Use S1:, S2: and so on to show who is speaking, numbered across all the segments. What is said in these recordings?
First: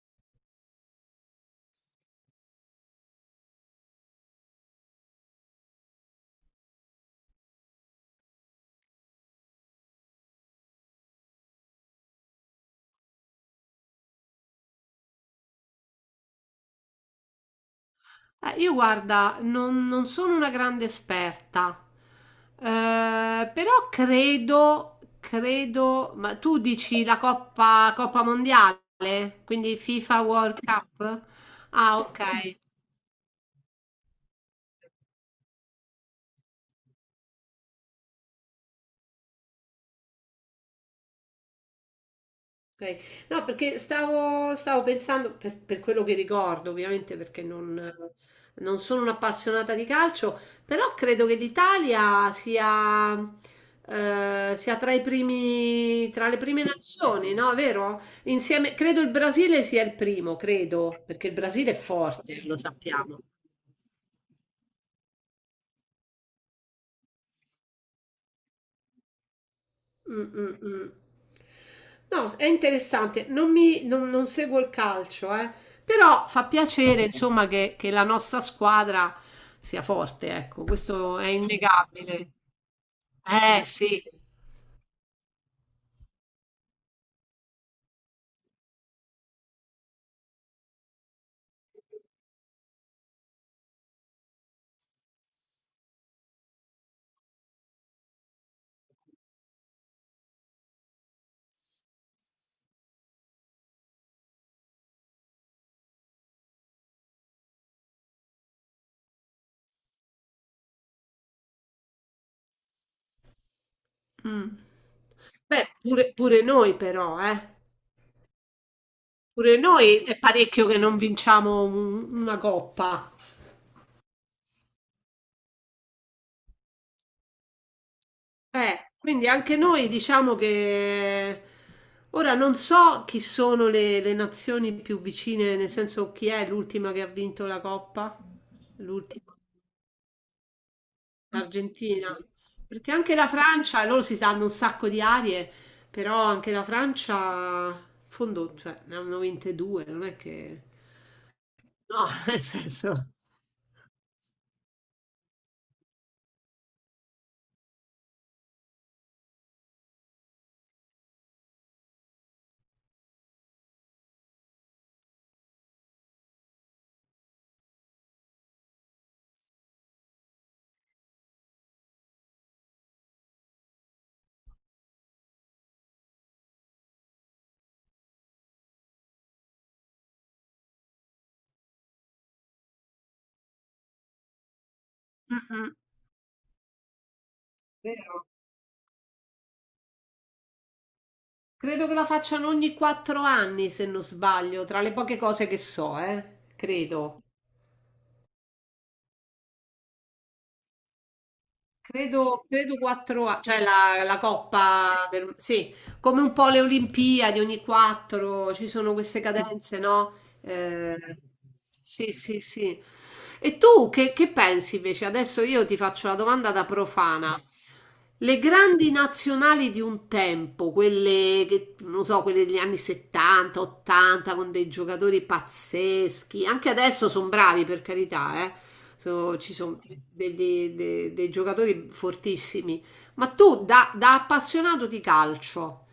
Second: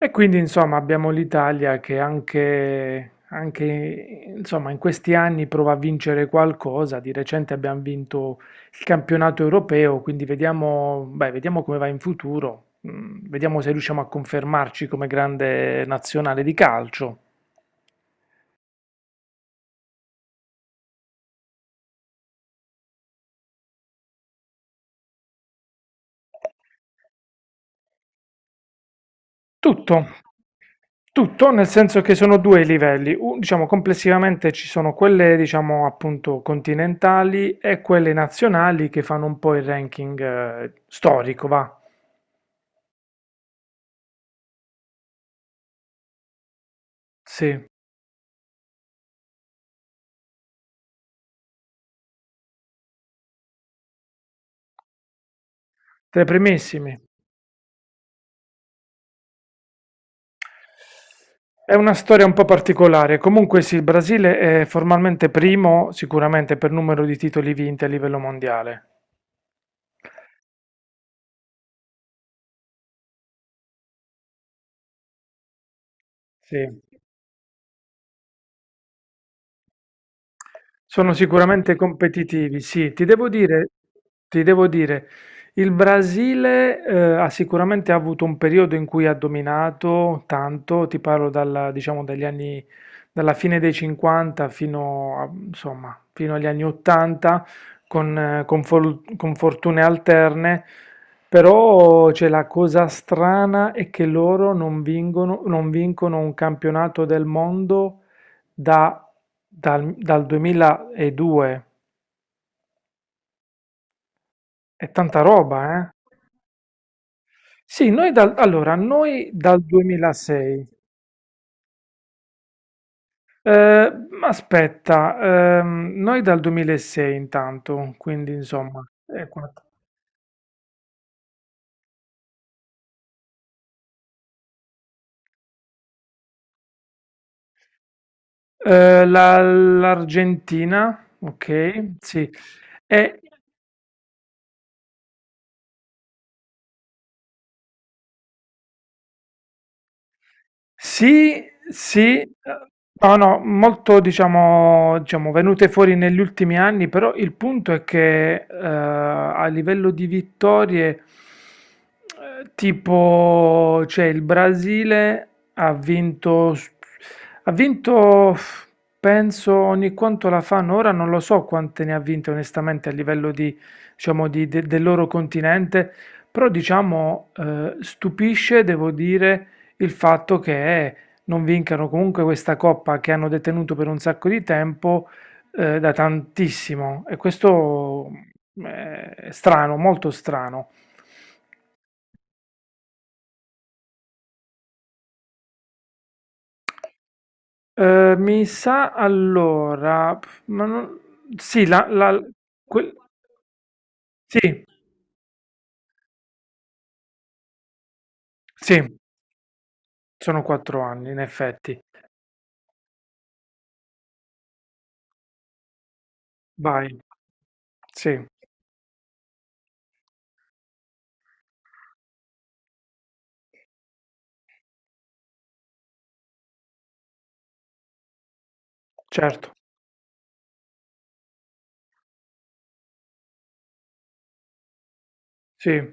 S1: E quindi insomma abbiamo l'Italia che anche, insomma, in questi anni prova a vincere qualcosa. Di recente abbiamo vinto il campionato europeo, quindi vediamo, beh, vediamo come va in futuro. Mm, vediamo se riusciamo a confermarci come grande nazionale di calcio.
S2: Io guarda, non sono una grande esperta, però credo, ma tu dici la Coppa Mondiale, quindi
S1: Tutto,
S2: FIFA World Cup?
S1: tutto, nel
S2: Ah,
S1: senso che
S2: ok.
S1: sono due i livelli. Diciamo complessivamente ci sono quelle diciamo appunto continentali e quelle nazionali che fanno un po' il ranking storico, va.
S2: Okay. No, perché stavo pensando, per quello che ricordo ovviamente, perché
S1: Sì,
S2: non sono un'appassionata di calcio, però credo che l'Italia sia tra i primi,
S1: tra i
S2: tra le prime
S1: primissimi.
S2: nazioni, no? Vero? Insieme, credo il Brasile sia il primo, credo, perché il Brasile
S1: È
S2: è
S1: una storia un
S2: forte,
S1: po'
S2: lo
S1: particolare.
S2: sappiamo.
S1: Comunque sì, il Brasile è formalmente primo, sicuramente per numero di titoli vinti a livello mondiale.
S2: Mh, mh, mh. No, è interessante. Non mi, non, non seguo il calcio, eh. Però fa
S1: Sì.
S2: piacere, insomma, che la nostra squadra sia forte, ecco,
S1: Sono
S2: questo è
S1: sicuramente
S2: innegabile.
S1: competitivi, sì. Ti devo dire,
S2: Sì.
S1: ti devo dire, il Brasile ha sicuramente avuto un periodo in cui ha dominato tanto. Diciamo, dalla fine dei anni '50 insomma, fino agli anni '80, con fortune alterne. Però c'è, la cosa strana è che loro non vincono, non vincono un campionato del mondo da dal dal 2002.
S2: Mm.
S1: È tanta
S2: Beh,
S1: roba, eh.
S2: pure noi però, eh.
S1: Sì, noi dal allora, noi
S2: Pure
S1: dal
S2: noi è
S1: 2006.
S2: parecchio che non vinciamo una coppa.
S1: Aspetta, noi dal 2006 intanto, quindi insomma,
S2: Quindi anche noi diciamo che ora non so chi sono le nazioni più vicine, nel senso chi è l'ultima che ha vinto la Coppa? L'ultima,
S1: l'Argentina, ok,
S2: l'Argentina.
S1: sì.
S2: Perché anche
S1: E
S2: la Francia, loro si danno un sacco di arie, però anche la Francia, in fondo, cioè, ne hanno vinte due, non è che.
S1: sì,
S2: No,
S1: sì,
S2: nel senso.
S1: no, no, molto diciamo, diciamo venute fuori negli ultimi anni. Però il punto è che a livello di vittorie, tipo, cioè il Brasile ha vinto, ha vinto, penso, ogni quanto la fanno, ora non lo so quante ne ha vinte onestamente a livello di, diciamo, del loro continente. Però diciamo, stupisce, devo dire il fatto che non vincano comunque questa coppa che hanno detenuto per un sacco di tempo
S2: Mm-mm.
S1: da tantissimo, e questo
S2: Vero.
S1: è strano, molto strano.
S2: Credo che la facciano ogni 4 anni, se non sbaglio, tra le poche cose che so, credo.
S1: Mi sa allora, pff, sì,
S2: Credo
S1: quel-
S2: 4 anni, cioè la
S1: sì,
S2: Coppa del. Sì, come un po' le Olimpiadi ogni quattro, ci
S1: sì,
S2: sono queste cadenze, no?
S1: sono quattro
S2: Eh,
S1: anni in effetti.
S2: sì, sì, sì. E tu che pensi invece? Adesso io ti faccio la domanda da
S1: Vai,
S2: profana.
S1: sì,
S2: Le grandi nazionali di un tempo, quelle che, non so, quelle degli anni 70, 80, con dei giocatori pazzeschi, anche adesso sono bravi per carità, eh?
S1: certo,
S2: Ci sono dei giocatori fortissimi. Ma tu, da appassionato di calcio,
S1: sì,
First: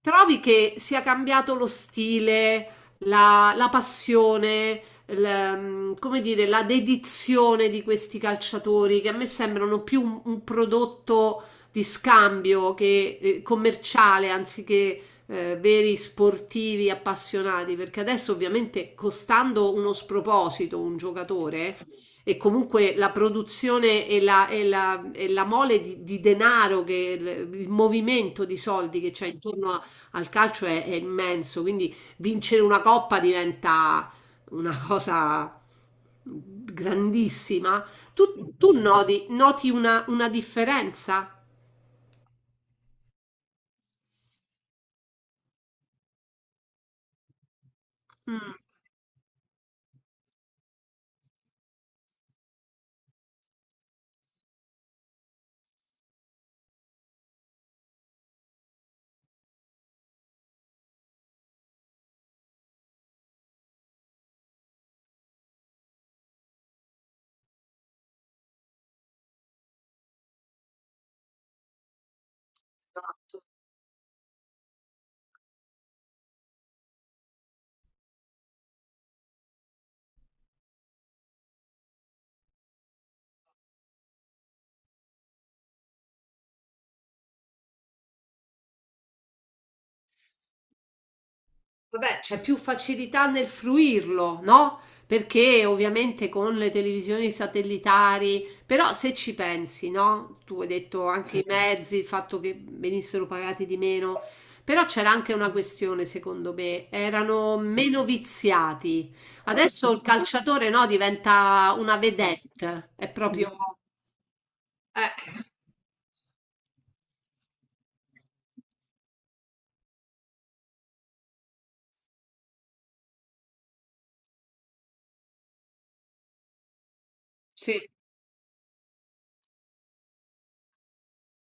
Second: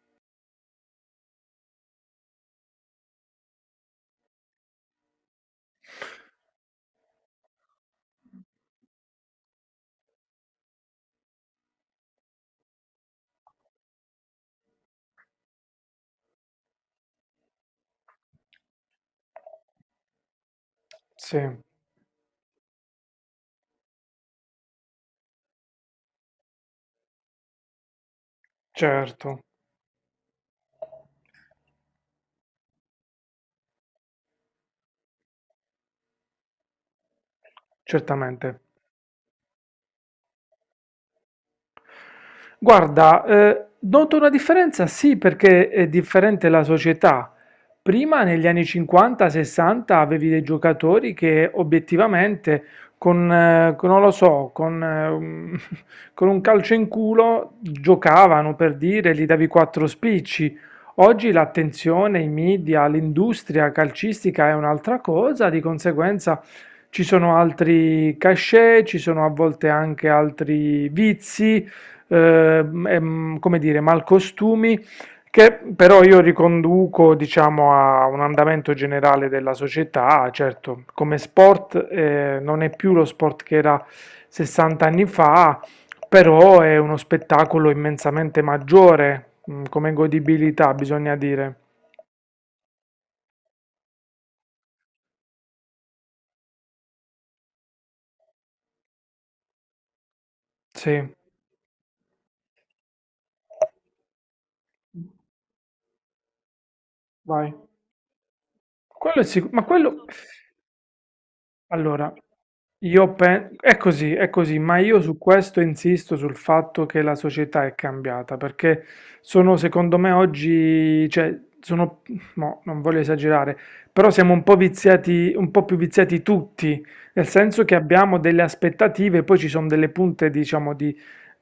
S2: trovi che sia cambiato lo stile, la passione, come dire, la dedizione di questi calciatori che a me sembrano più un prodotto di scambio che commerciale anziché veri sportivi appassionati, perché adesso ovviamente costando uno sproposito un
S1: sì,
S2: giocatore e comunque la produzione e la mole di denaro, il movimento di soldi che c'è
S1: certo,
S2: intorno a al calcio è immenso, quindi vincere una coppa diventa una cosa grandissima.
S1: certamente.
S2: Tu noti una differenza?
S1: Guarda, noto una differenza, sì, perché è differente la società. Prima, negli
S2: Mm,
S1: anni '50-'60, avevi dei giocatori che obiettivamente, non lo so, un con un calcio in culo giocavano, per dire, gli davi quattro spicci. Oggi l'attenzione, i media, l'industria calcistica è un'altra cosa. Di conseguenza ci sono altri cachet, ci sono a volte anche altri vizi,
S2: esatto.
S1: come dire, malcostumi, che però io riconduco, diciamo, a un andamento generale della società. Certo, come sport non è più lo sport che era 60 anni fa, però è uno spettacolo immensamente maggiore, mm, come godibilità, bisogna dire.
S2: Vabbè, c'è più facilità nel fruirlo, no? Perché ovviamente con le televisioni satellitari, però se ci pensi, no? Tu hai
S1: Sì,
S2: detto anche i mezzi, il fatto che venissero pagati di meno, però c'era anche una questione, secondo me,
S1: vai.
S2: erano meno viziati.
S1: Quello è sicuro, ma
S2: Adesso il
S1: quello...
S2: calciatore, no, diventa una
S1: Allora,
S2: vedette, è
S1: io penso,
S2: proprio.
S1: è così, ma io su
S2: Eh,
S1: questo insisto sul fatto che la società è cambiata, perché sono, secondo me, oggi, cioè, sono, mo, non voglio esagerare, però siamo un po' viziati, un po' più viziati tutti, nel senso che
S2: sì,
S1: abbiamo delle aspettative. Poi ci sono delle punte, diciamo, di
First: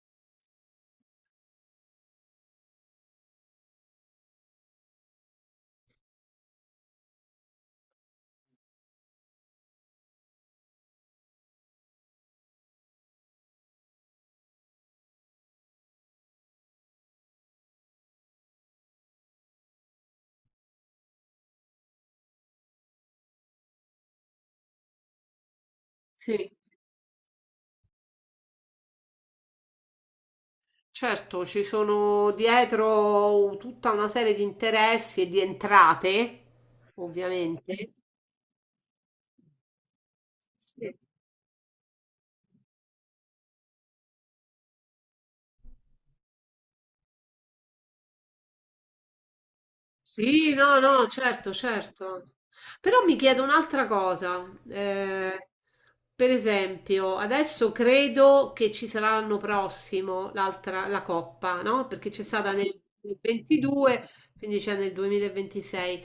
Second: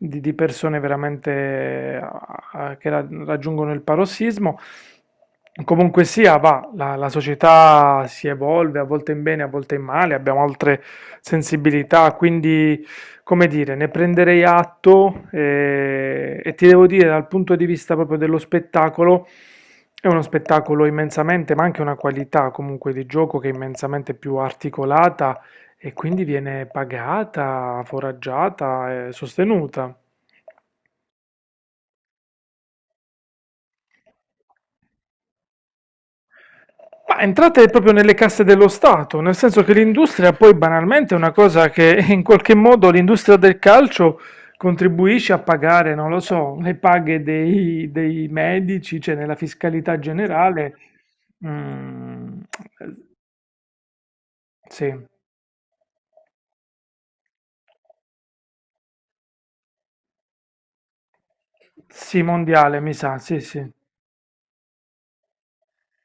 S1: di, di persone veramente ah, che raggiungono il parossismo. Comunque sia, va, la società si evolve a volte in bene, a volte in male, abbiamo altre sensibilità, quindi, come dire, ne prenderei atto e, ti devo dire, dal punto di vista proprio dello spettacolo, è uno spettacolo immensamente, ma anche una qualità comunque di gioco che è immensamente più articolata, e quindi
S2: sì.
S1: viene pagata, foraggiata e sostenuta.
S2: Certo, ci sono dietro tutta una serie di interessi e di entrate,
S1: Ma entrate proprio
S2: ovviamente.
S1: nelle casse dello Stato, nel senso che l'industria poi
S2: Sì.
S1: banalmente è una cosa che in qualche modo l'industria del calcio contribuisce a pagare, non lo so, le paghe dei, dei medici, cioè nella fiscalità
S2: Sì,
S1: generale.
S2: no, no, certo, certo.
S1: Mm,
S2: Però mi chiedo un'altra cosa.
S1: sì,
S2: eh, per esempio, adesso credo che ci sarà l'anno prossimo l'altra, la Coppa, no? Perché
S1: sì,
S2: c'è stata
S1: mondiale, mi sa,
S2: nel
S1: sì, sì.
S2: 22, quindi c'è nel 2026.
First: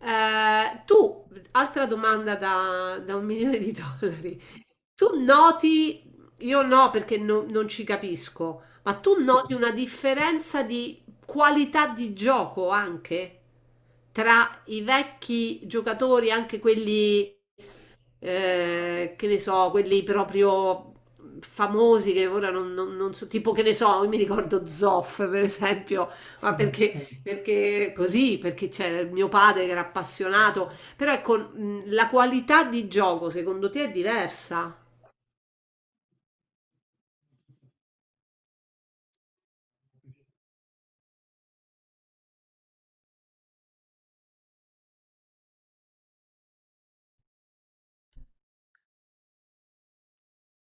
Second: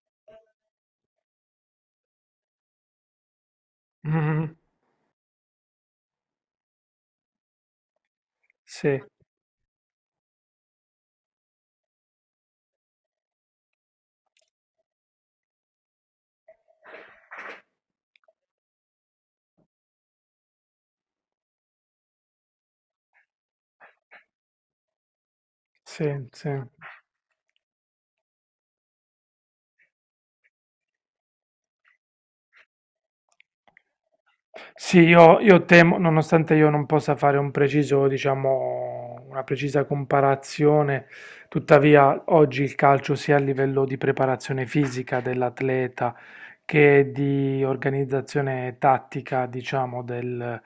S2: Tu, altra domanda da un milione di dollari.
S1: Mhm,
S2: Tu noti, io no perché non ci capisco, ma
S1: sì,
S2: tu noti una differenza di qualità di gioco anche tra i vecchi giocatori, anche quelli, che ne so, quelli proprio famosi che ora non so, tipo che ne so, io mi ricordo Zoff per esempio,
S1: sì, sì.
S2: ma perché, perché così, perché c'era il mio padre che era appassionato, però ecco, la qualità di gioco secondo te è diversa?
S1: Sì, io temo, nonostante io non possa fare un preciso, diciamo, una precisa comparazione, tuttavia oggi il calcio sia a livello di preparazione fisica dell'atleta che di organizzazione tattica, diciamo, del,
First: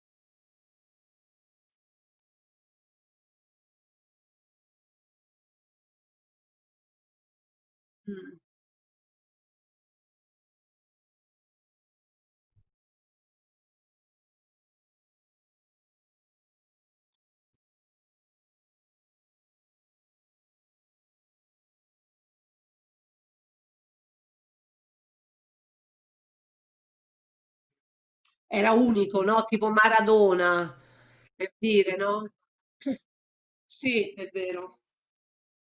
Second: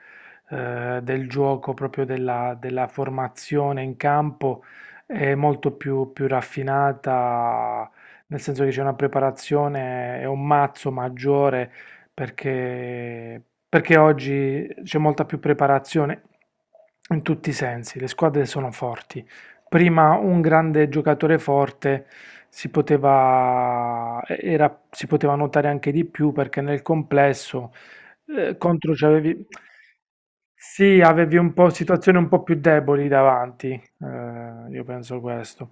S1: del gioco, proprio della, della formazione in campo, è molto più, più raffinata, nel
S2: Mm.
S1: senso che c'è una preparazione e un mazzo maggiore perché, perché oggi c'è molta più preparazione in tutti i sensi, le squadre sono forti. Prima un grande giocatore forte si poteva notare anche di più, perché nel complesso
S2: Era
S1: contro
S2: unico, no?
S1: c'avevi,
S2: Tipo Maradona,
S1: sì, avevi un
S2: per
S1: po'
S2: dire,
S1: situazioni un
S2: no?
S1: po' più deboli davanti,
S2: Sì, è vero.
S1: io penso questo.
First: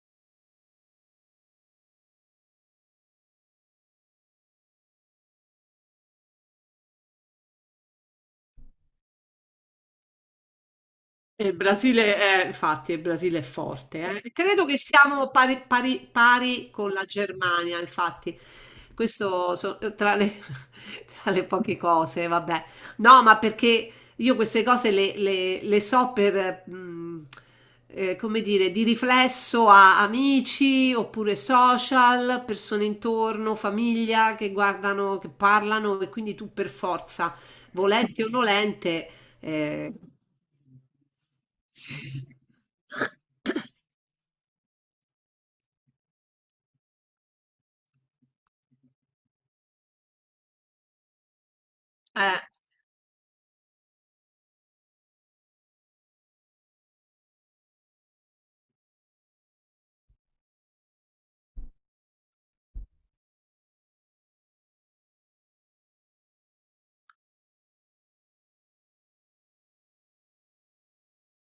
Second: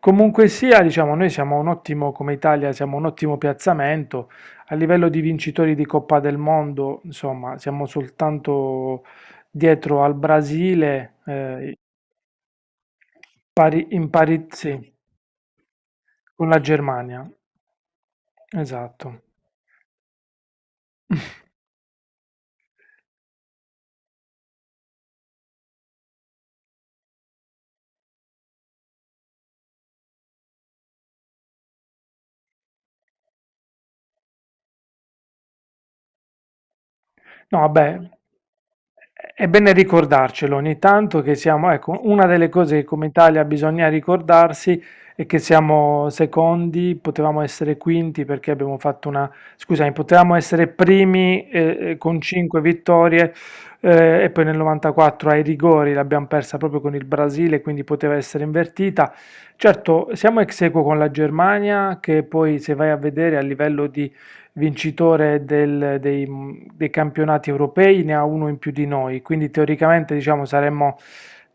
S1: Comunque sia, diciamo, noi siamo un ottimo, come Italia, siamo un ottimo piazzamento a livello di vincitori di Coppa del Mondo. Insomma, siamo soltanto dietro al Brasile,
S2: E il Brasile è, infatti, il Brasile è
S1: in
S2: forte. Eh.
S1: pari,
S2: Credo
S1: sì,
S2: che siamo
S1: con la
S2: pari con la
S1: Germania.
S2: Germania, infatti.
S1: Esatto.
S2: Questo tra le, tra le poche cose, vabbè. No, ma perché io queste cose le so come dire, di riflesso a amici oppure social, persone intorno, famiglia che guardano, che parlano e quindi tu per forza,
S1: No, vabbè,
S2: volente o nolente.
S1: è bene
S2: Ehm
S1: ricordarcelo ogni tanto che siamo, ecco, una
S2: Sì.
S1: delle cose che come Italia bisogna ricordarsi è che siamo secondi. Potevamo essere quinti perché abbiamo fatto una, scusami, potevamo essere primi con
S2: Eh.
S1: 5 vittorie, e poi nel '94 ai rigori l'abbiamo persa proprio con il Brasile, quindi poteva essere invertita. Certo, siamo ex aequo con la Germania che poi, se vai a vedere a livello di vincitore del- dei, dei campionati europei, ne ha uno in più di noi, quindi teoricamente diciamo saremmo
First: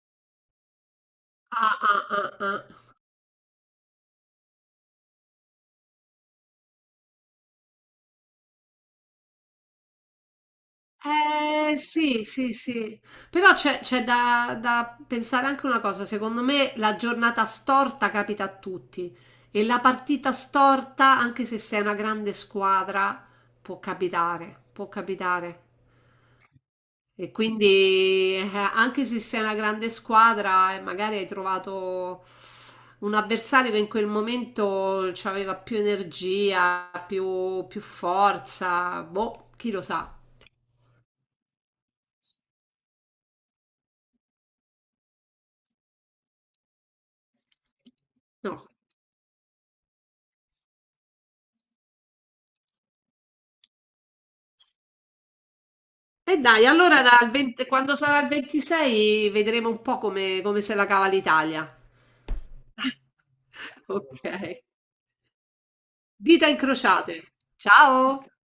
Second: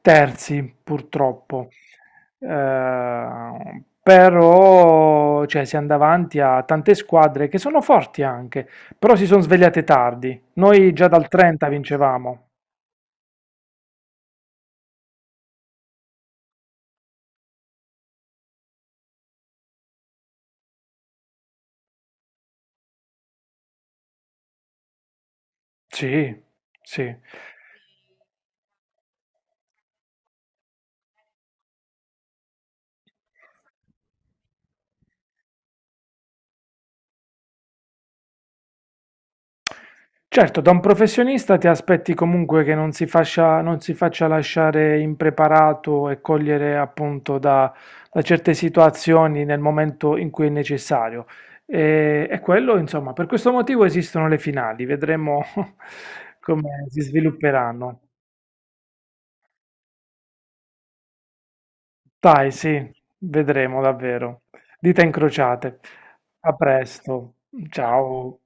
S1: terzi, purtroppo.
S2: Ah, ah, ah, ah.
S1: Però cioè, siamo davanti a tante squadre che sono forti anche, però si sono svegliate tardi. Noi già dal '30
S2: Sì,
S1: vincevamo.
S2: sì, sì. Però c'è da pensare anche una cosa, secondo me la giornata storta capita a tutti e la partita storta, anche se sei una grande squadra, può capitare, può capitare.
S1: Sì, sì.
S2: E quindi anche se sei una grande squadra e magari hai trovato un avversario che in quel momento aveva più energia, più forza, boh, chi lo sa.
S1: Certo, da un professionista ti aspetti comunque che non si faccia lasciare impreparato e cogliere appunto da, da certe
S2: No.
S1: situazioni nel momento in cui è necessario. E quello, insomma, per questo motivo esistono le finali, vedremo
S2: E dai,
S1: come si
S2: allora dal 20 quando
S1: svilupperanno.
S2: sarà il 26 vedremo un po' come se la cava l'Italia.
S1: Dai, sì, vedremo
S2: Ok,
S1: davvero. Dita incrociate.
S2: dita
S1: A
S2: incrociate.
S1: presto,
S2: Ciao!
S1: ciao.